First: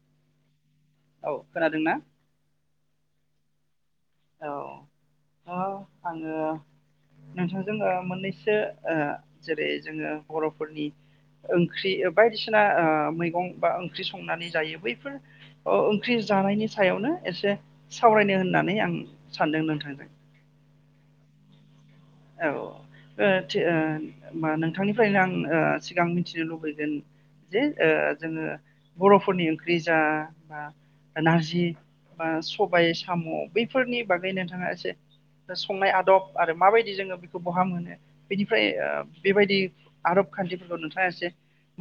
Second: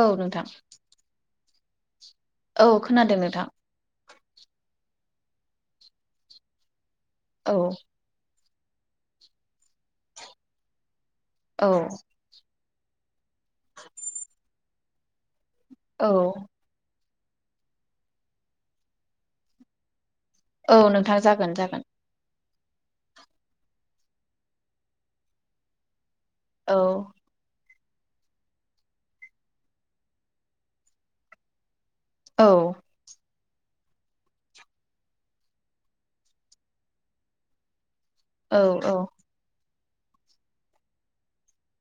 औ नोंथां। खोनादों ना? औ खोनादों नोंथां। औ -औ आङो औ नोंथांजों ओ मोननै जेरै जोङो बर'फोरनि औ ओंख्रि बायदिसिना बायसिना मैगं बा ओंख्रि संनानै जायो बैफोर औ ओंख्रि ओ जानायनि सायावनो एसे सावरायनो होननानै आं सानदों नोंथांजों औ नोंथाङा जागोन -जागोन औ ओ -ओ होमबा नोंथांनिफ्रायनो आं ओ सिगां मिथिनो औ लुबैगोन जे जोङो बर'फोरनि ओंख्रि जा बा नारजि बा औ सबाय साम' बैफोरनि बागै नोंथाङा एसे संनाय आदब आरो माबायदि जोङो बेखौ बहा मोनो औ बेनिफ्राय औ बेबायदि आरब खान्थिफोरखौ नोंथाङा एसे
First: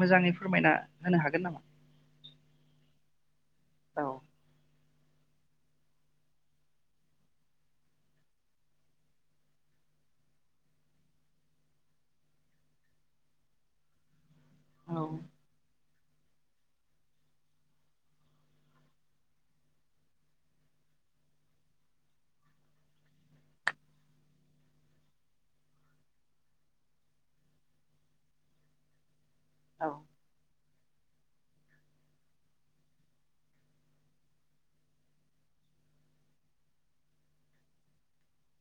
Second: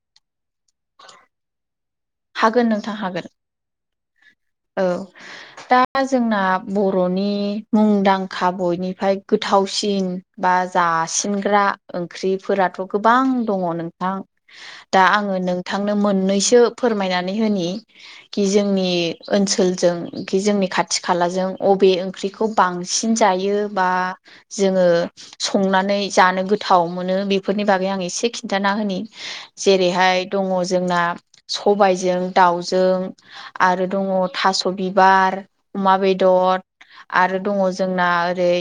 मोजाङै फोरमायना होनो हागोन नामा हागोन नोंथां हागोन औ औ दा जोंना बर'नि मुंदांखा बयनिफ्राय गोथावसिन बा जासिनग्रा ओंख्रिफोराथ' गोबां दङ नोंथां औ दा आङो नोंथांनो मोननैसो फोरमायनानै होनि कि जोंनि ओनसोलजों खि जोंनि खाथि खालाजों अबे ओंख्रिखौ बांसिन जायो बा जोङो संनानै जानो गोथाव मोनो बेफोरनि बागै आं एसे खिन्थाना होनि जेरैहाय दङ जोंना सबायजों दाउजों आरो दङ थास' बिबार अमा बेदर आरो दङ जोंना ओरै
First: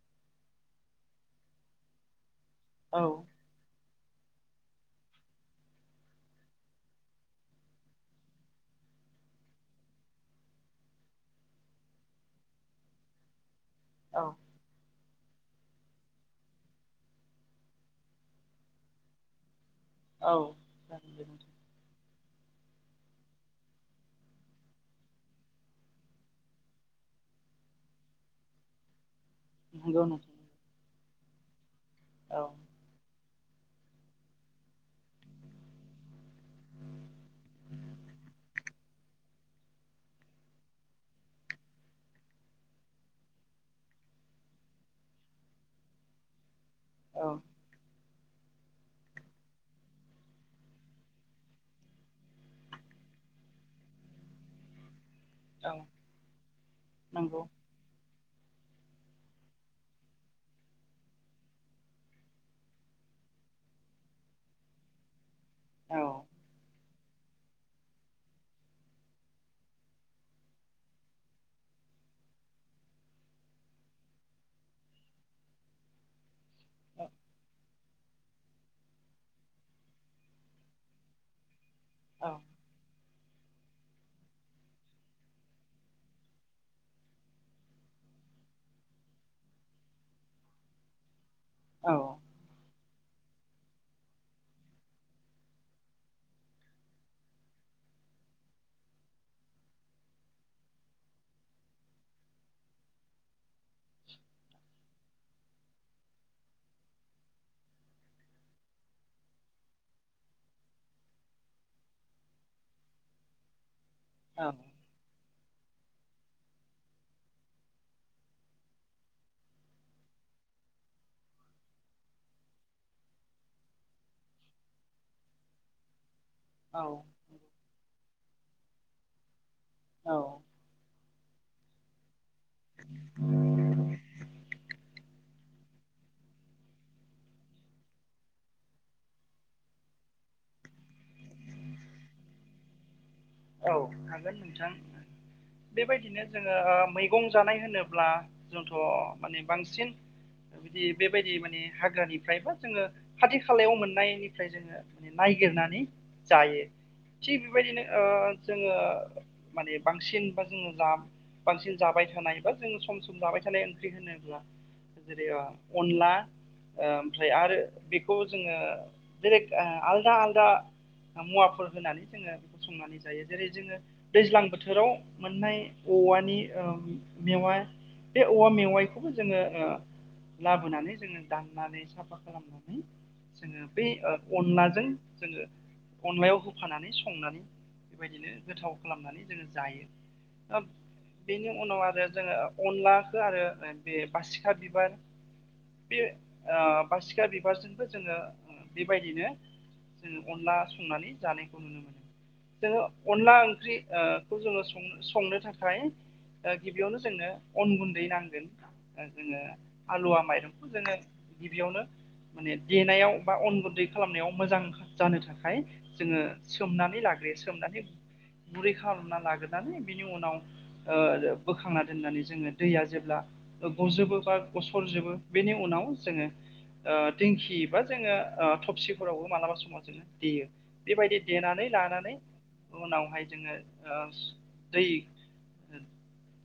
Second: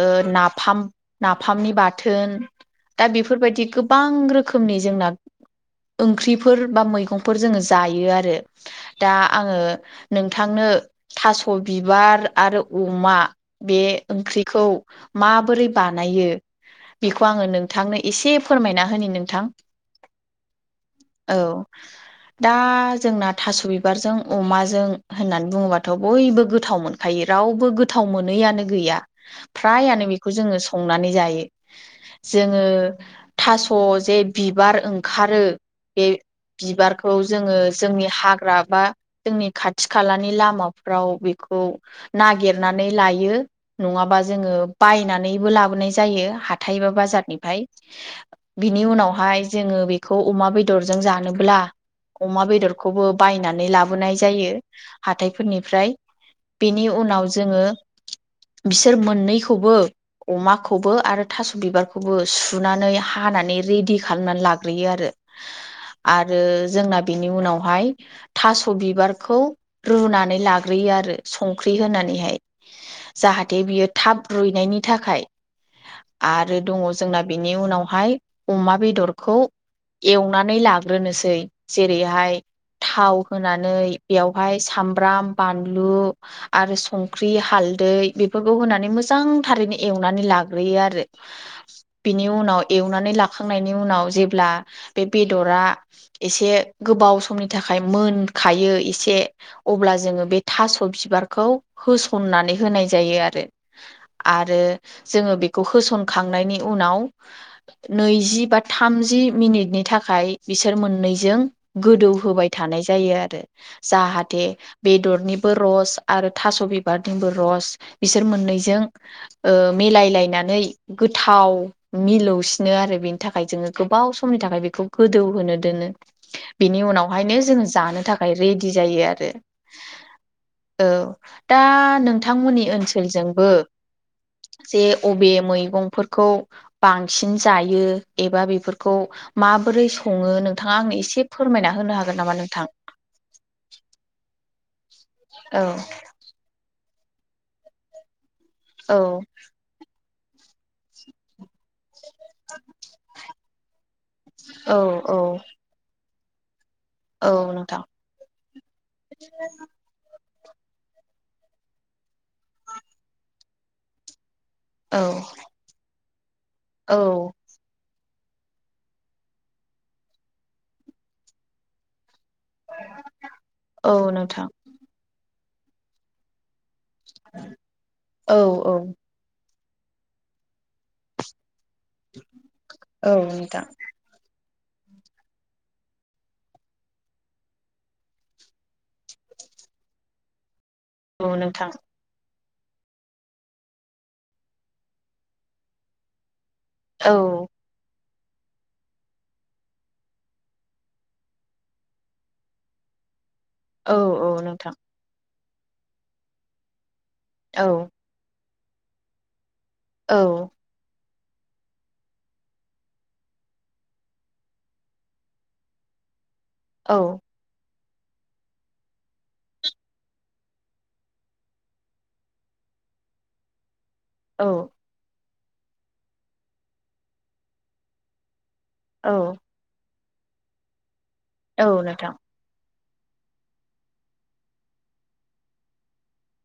ओ नाफाम -नाफामनि बाथोन दा औ बेफोरबायाददि गो गोबां रोखोमनि जोंना ओंख्रिफोर बा मैगंफोर जोङो जायो आरो दा आङो नोंथांनो थास' बिबार आरो अमा बे औ ओंख्रिखौ माबोरै बानायो बेखौ आङो नोंथांनो एसे फोरमायना होनि नोंथां औ जागोन औ दे दा जोंना थास'बि बिबारजों अमाजों होननानै बुङोबाथ' बयबो गोथाव मोनखायो रावबो गोथाव मोनैआनो गैया नंगौ फ्रायानो बेखौ नोंथां जोङो संनानै जायो औ जोङो थास' जे बिबार ओंखारो बे बिबारखौ जोङो जोंनि हाग्रा बा जोंनि खाथि -खालानि लामाफ्राव बेखौ नागिरनानै लायो नङाबा जोङो बायनानैबो लाबोनाय जायो हाथाइ बा औ बाजारनिफ्राय बिनि उनावहाय जोङो बेखौ अमा बेदरजों जानोब्ला अमा बेदरखौबो बायनानै नै लाबोनाय जायो औ हाथाइफोरनिफ्राय बेनि उनाव नंगौ जोङो बिसोर मोननैखौबो अमाखौबो आरो थास' बिबारखौबो सुनानै हानानै नानै रिदि खालामनानै लाग्रोयो आरो औ -आरो जोंना बिनि उनावहाय थास' बिबारखौ रुनानै लाग्रोयो आरो संख्रि होनानै हाय जा जाहाथे बियो थाब रुइनायनि थाखाय आरो दङ औ जोंना बेनि उनावहाय अमा बेदरखौ एवनानै लाग्रोनोसै औ जेरैहाय थाव होनानै बेयावहाय सामब्राम बानलु आरो संख्रि हालदै बे फोरखौ होनानै मोजां थारैनो एवनानै लाग्रोयो आरो बिनि उनाव एव नानै लाखांनायनि उनाव जेब्ला बे बेदरा एसे गोबाव समनि थाखाय मोन खायो एसे अब्ला जोङो बे थास बिबारखौ होसननानै होनाय जायो आरो आरो आरो जोङो बेखौ होसनखांनायनि उनाव नैजि बा थामजि जि मिनिटनि थाखाय बिसोर मोननैजों गोदौ होबाय थानाय जायो आरो औ जाहाथे बेदरनि बो रस आरो थास' बिबारनिबो रस बिसोर मोननैजों ओ मिलायलायना नै गोथाव मिलौसिनो आरो बेनि थाखाय जोङो गोबाव समनि थाखाय बेखौ गोदौ होनो नो दोनो बेनि उनावहायनो जों जानो थाखाय रेडि जायो आरो औ औ दा नों थांमोननि ओनसोलजोंबो जे अबे मैगंफोरखौ बांसिन जायो एबा बेफोरखौ माबोरै सं सङो नोंथाङा आंनो एसे फोरमायना होनो हागोन नामा नोंथां औ हागोन नोंथां औ बेबायदिनो जोङो ओ मैगं जानाय होनोब्ला जोंथ' औ माने बांसिन बिदि बेबायदि माने हाग्रानि फ्रायबा जोङो खाथि खालायाव मोननायनिफ्राय औ जोङो माने औ नायागिरनानै जायो। औ थिग नोंथां बेबायदिनो ओ जोङो माने बांसिन बा जोङो दा बांसिन जाबाय थानाय बा जोङो सम सम जाबाय थानाय ओंख्रि होनोब्ला औ जेरै अ अनला औ ओमफ्राय आरो बेखौ जोङो बेरेक आलदा आलदा मुवाफोर होनानै जोंङो संनानै जायो जेरै जोङो औ दैज्लां नोंथां बोथोराव मोननाय औवानि ओम मेवा बे औ औवा औ मेवाइखौबो जोङो ओ लाबोनानै जोङो दाम नानै साफा खालामनानै औ जोङो नोंथां बे ओ अनलाजों जोंङो अनलायाव होफानानै संनानै बेबायदिनो गोथाव खालामनानै जोङो जायो ओब औ बेनि नोंथां उनाव आरो जोंङो अनलाखो आरो बे बासिखा बिबार बे ओ औ बासिखा बिबारजोंबो जोङो बेबायदिनो जोंङो अनला संनानै जानायखौ नुनो मोनो। जोङो अनला ओंख्रि औ ओ खौ औ जोङो नोंथां संनो थाखाय ओ गिबियावनो जोंनो औ अन गुन्दै नांगोन ओ जोङो औ आलुवा माइरंखौ जोङो। गिबियावनो माने देनायाव बा अन गुन्दै खालामनायाव मोजां जानो थाखाय जोङो। औ सोमनानै लाग्रोयो सोमनानै गुरै खालामना लाग्रोनानै बिनि उनाव ओ बोखांना दोननानै जोङो दैया जेब्ला गजोबो बा औ गसरजोबो बेनि उनाव जोङो ओ दिंखि बा जोङो। ओ थबसिफोरावबो औ मालाबा समाव जोङो देयो बेबायदि देनानै औ नोंथां लानानै उनावहाय जोङो आ दै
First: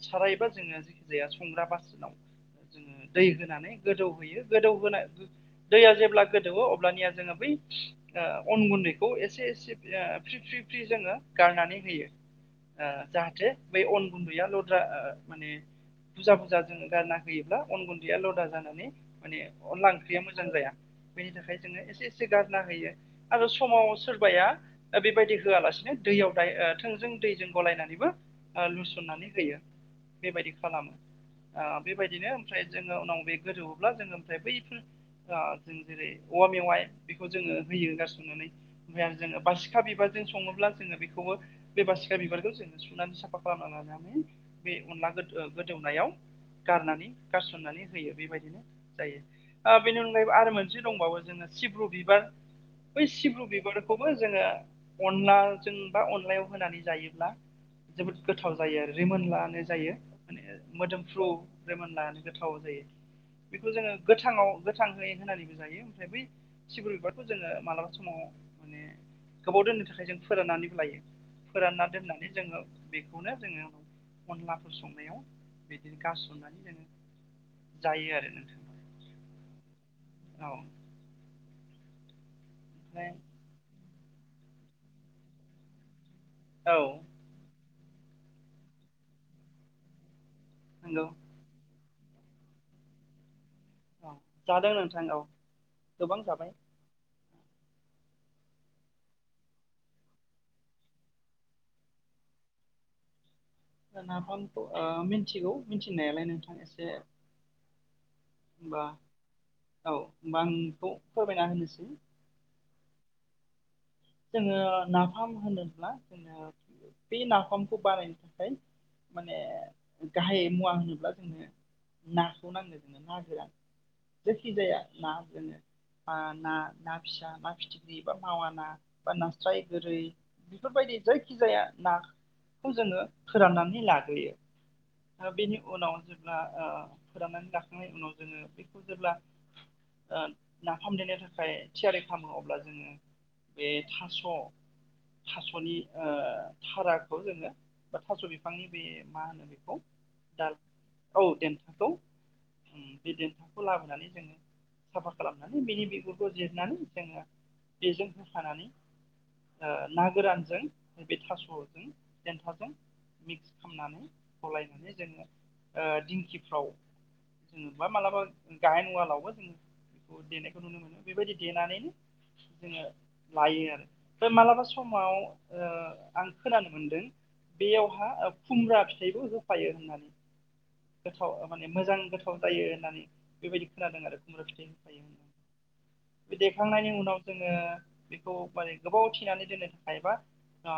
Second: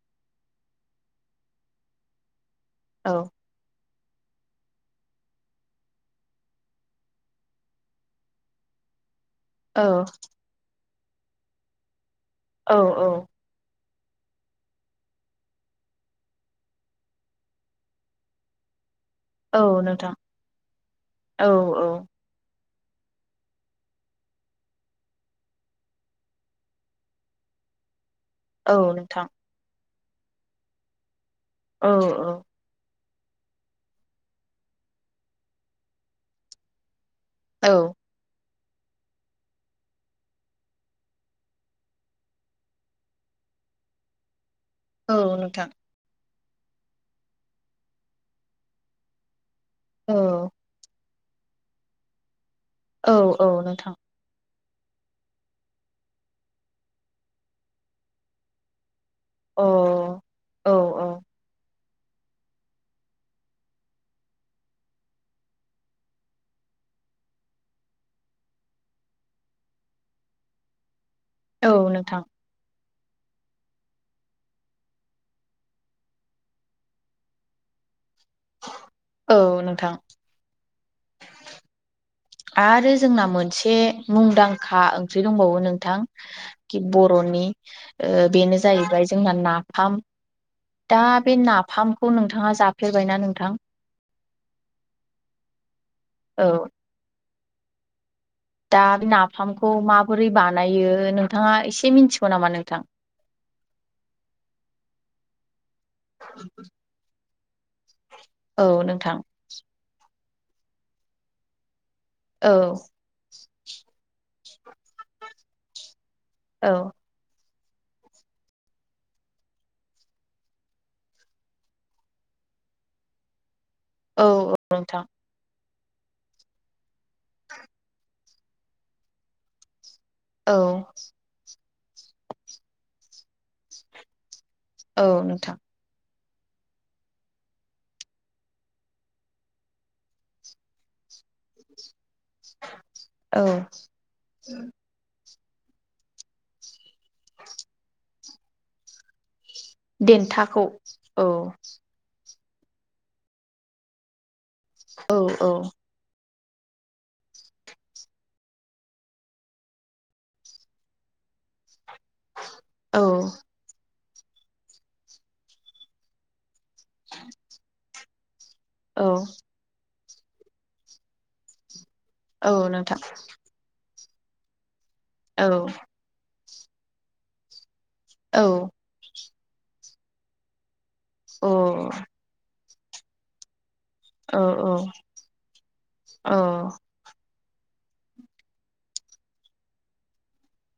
सारायबा जोङो जाया संग्रा बासनाव जोङो औ दै होनानै गोदौ होयो गोदौ होनाय दैया जेब्ला गोदौवो अब्लानिया जोङो बै ओ अन गुन्दैखौ एसे से औ या फ्रि फ्रि जोंओ गारनानै होयो औ आ जाहाथे बे अन गुन्दैया लद्रा आ माने बुजा बुजा जों गारना होयोब्ला अन गुन्दैया लदा जानानै माने औ अनला नोंथां ओंख्रिया मोजां जाया बेनि औ थाखाय जोङो औ एसे एसे गारना होयो। आरो समाव सोरबाया ओ बेबायदि होआलासिनो दैयाव दायो थोंजों दैजों गलायनानैबो ओ औ नोंथां लुसननानै होयो बेबायदि खालामो आ औ औ बेबायदिनो ओमफ्राय जोङो उनाव बे गोजौब्ला जोंङो ओमफ्राय बैफोर ओ जों जेरै औवा मेवाइ बेखौ जोङो औ होयो गारस'नानै ओमफ्राय आरो जोङो बारसिखा बिबार जों सङोब्ला जोङो बेखौबो बे बासिखा बिबारखौ जोङो सुनानै साफा खालामना लानानै बे अनला औ गो नोंथां गोदौनायाव गारनानै गारसननानै होयो बेबायदिनो जायो ओ बेनि अनगायैबो औ आरो मोनसे दंबावो जोङो सिब्रु बिबार बै औ औ सिब्रु नोंथां बिबारखौबो जोङो अनलाजों बा अनलायाव होनानै जायोब्ला जोबोद गोथाव जायो आरो रिमोन औ लानो जायो माने औ औ मोदोमफ्रु रिमोनला गोथाव जायो। बेखौ जोङो गोथाङाव गोथाङै होनानैबो जायो ओमफ्राय बै सिब्रु बिबारखौ जोङो मालाबा समाव माने गोबाव दोननो थाखाय जों फोराननानैबो लायो। औ फोरानना नोंथां दोननानै जोङो बेखौनो जोङो अनलाफोर संनायाव बिदिनो गारस'नानै जोङो जायो आरो। नोंथां औ औ नोंथां। आरो ओमफ्राय जोंना मोनसे मुंदांखा ओंख्रि दंबावो नोंथां औ बर'नि ओ बेनो जाहैबाय जोंना नाफाम नंगौ दा बे नाफामखौ नोंथाङा जाफेरबायना नोंथां? अ जादों नोंथां औ गोबां औ जाबाय। दा नाफामखौ माबोरै बानायो नोंथाङा एसे मिनथिगौ नामा नोंथां? नाफामखौ ओ मिथिगौ मिथिनायालाय नोंथां एसे औ होमबा नोंथां। औ होमबा आं बेखौ फोरमायना होनोसै औ जोङो नाफाम होनोब्ला जोङो औ बे नाफामखौ बानायनो थाखाय माने गाहाय मुवा होनोब्ला जोंनो नाखौ नांगौ जोंनो ना गोरान औ जायखि जाया नोंथां ना जोंङो ओ ना, ना फिसा, ना फिथिख्रि बा मावा ना बा नास्राय गोरै औ बेफोरबायदि जायखि जाया नाखौ जोङो फोराननानै लाग्रोयो। औ ओ नोंथां बेनि उनाव जों आ ओ फोराननानै लाखांनायनि उनाव जोङो बेखौ जेब्ला ओ नाफाम देनो थाखाय थियारि खालामो अब्ला जोङो औ बे थास' थास'नि थाराखौ जोङो बा थास' बिफांनि बे मा होनो बे देनथाखौ औ ओ बे देन्थाखौ लाबोनानै जों साफा औ औ खालामनानै बिनि बिगुर खौ जिरनानै जोङो बेजों होखानानै ना गोरानजों नैबे थास'जों देन्थाजों औ मिक्स खालामनानै गलायनानै जोङो दिंखिफ्राव जोङो [inaudible] बा मालाबा गाहेन औ उवालावबो जोङो बेखौ देनायखौ नुनो मोनो बेबायदि देनानैनो। औ जोङो नोंथां लायो आरो बे मालाबा समाव ओ औ आं खोनानो मोनदों बेयावहा आ औ खुमब्रा फिथाइबो होफायो होननानै। गोथाव औ माने मोजां गोथाव जायो होननानै बेबायदि खोनादों आरो औ खुमब्रा फिथाइ होफायो। बे देखांनायनि उनाव जोङो बेखौ माने गोबाव थिनानै दोननो थाखायबा आ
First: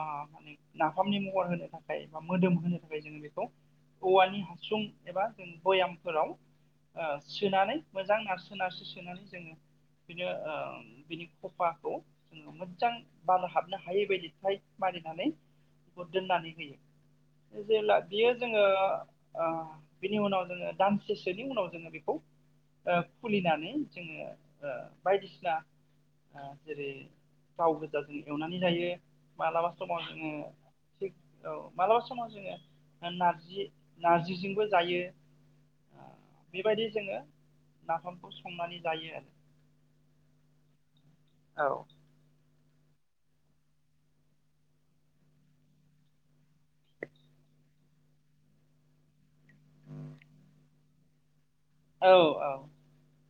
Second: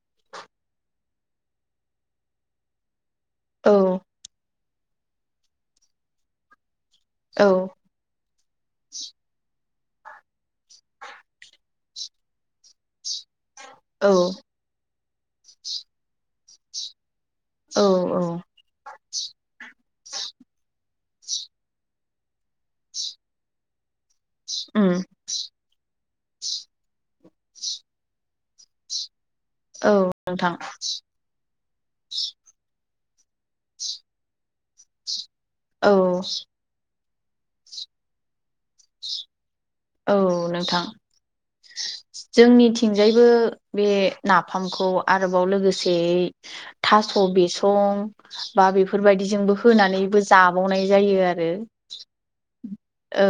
नाफामनि महर होनो थाखाय बा मोदोम होनो थाखाय जोङो बे बे औ औवानि हासुं एबा जों बयामफोराव ओ औ सोनानै मोजां नारसो नारसो सोनानै जोङो बिनो बिनि खफा बेखौ जोङो मोजां बार हाबनो हायै औ बायदि थायेद मारि नानै बेखौ दोननानै होयो। जेब्ला बियो औ जोङो ओ बिनि उनाव जोङो दान सेसोनि उनाव जोङो बेखौ खुलिनानै जोङो ओ उम बायदिसिना ओ जेरै थाव गोजाजों एवनानै जायो। मालाबा औ समाव जोङो नोंथां औ मालाबा समाव जोङो नारजि नारजिजोंबो जायो। औ ओ बेबायदि जोङो नाफामखौ संनानै जायो आरो। औ नोंथां जोंनि थिंजायबो बे नाफामखौ आरोबाव लोगोसेयै थास' बेस' बा बेफोरबायदिजोंबो होनानैबो जाबावनाय जायो आरो औ औ औ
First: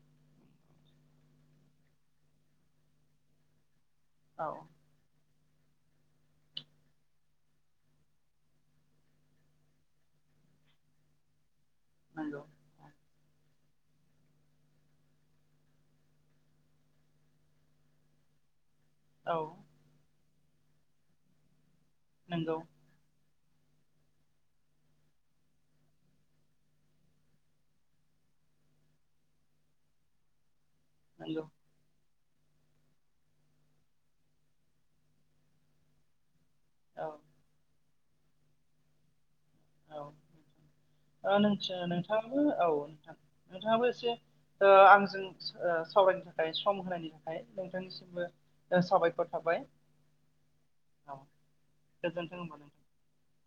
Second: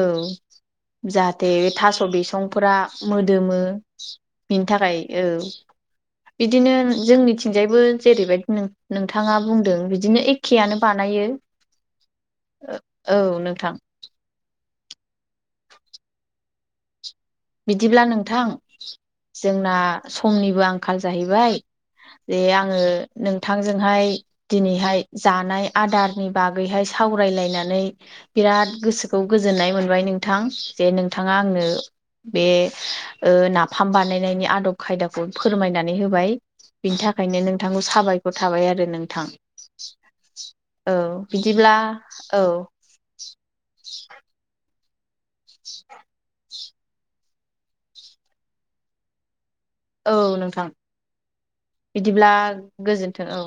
जाहाथे थास' बिसंफोरा मोदोमो औ बिनि थाखाय औ [inaudible] बिदिनो जोंनिथिंजायबो जेरैबायदि नोंथाङा बुंदों बिदिनो एखेयानो बानायो नंगौ औ नोंथां बिदिब्ला नोंथां औ जोंना समनिबो आंखाल जाहैबाय जे नंगौ आङो नोंथांजोंहाय दिनैहाय जानाय आदारनि बागैहाय सावरायलायनानै बिराद गोसोखौ गोजोननाय मोनबाय नोंथां जे नोंथाङा नंगौ आंनो बे नाफाम बानायनायनि आदब खायदाखौ फोरमायनानै होबाय बिनि औ थाखायनो नोंथांखौ साबायखर थाबाय आरो नोंथां औ थि बिदिब्ला नोंथाङाबो औ नोंथां नोंथाङाबो एसे आं जों सावरायनो थाखाय सम होनायनि थाखाय नोंथांनिसिमबो साबायखर थाबाय औ नोंथां औ बिदिब्ला गोजोन्थों होनबा नोंथां औ गोजोन्थों औ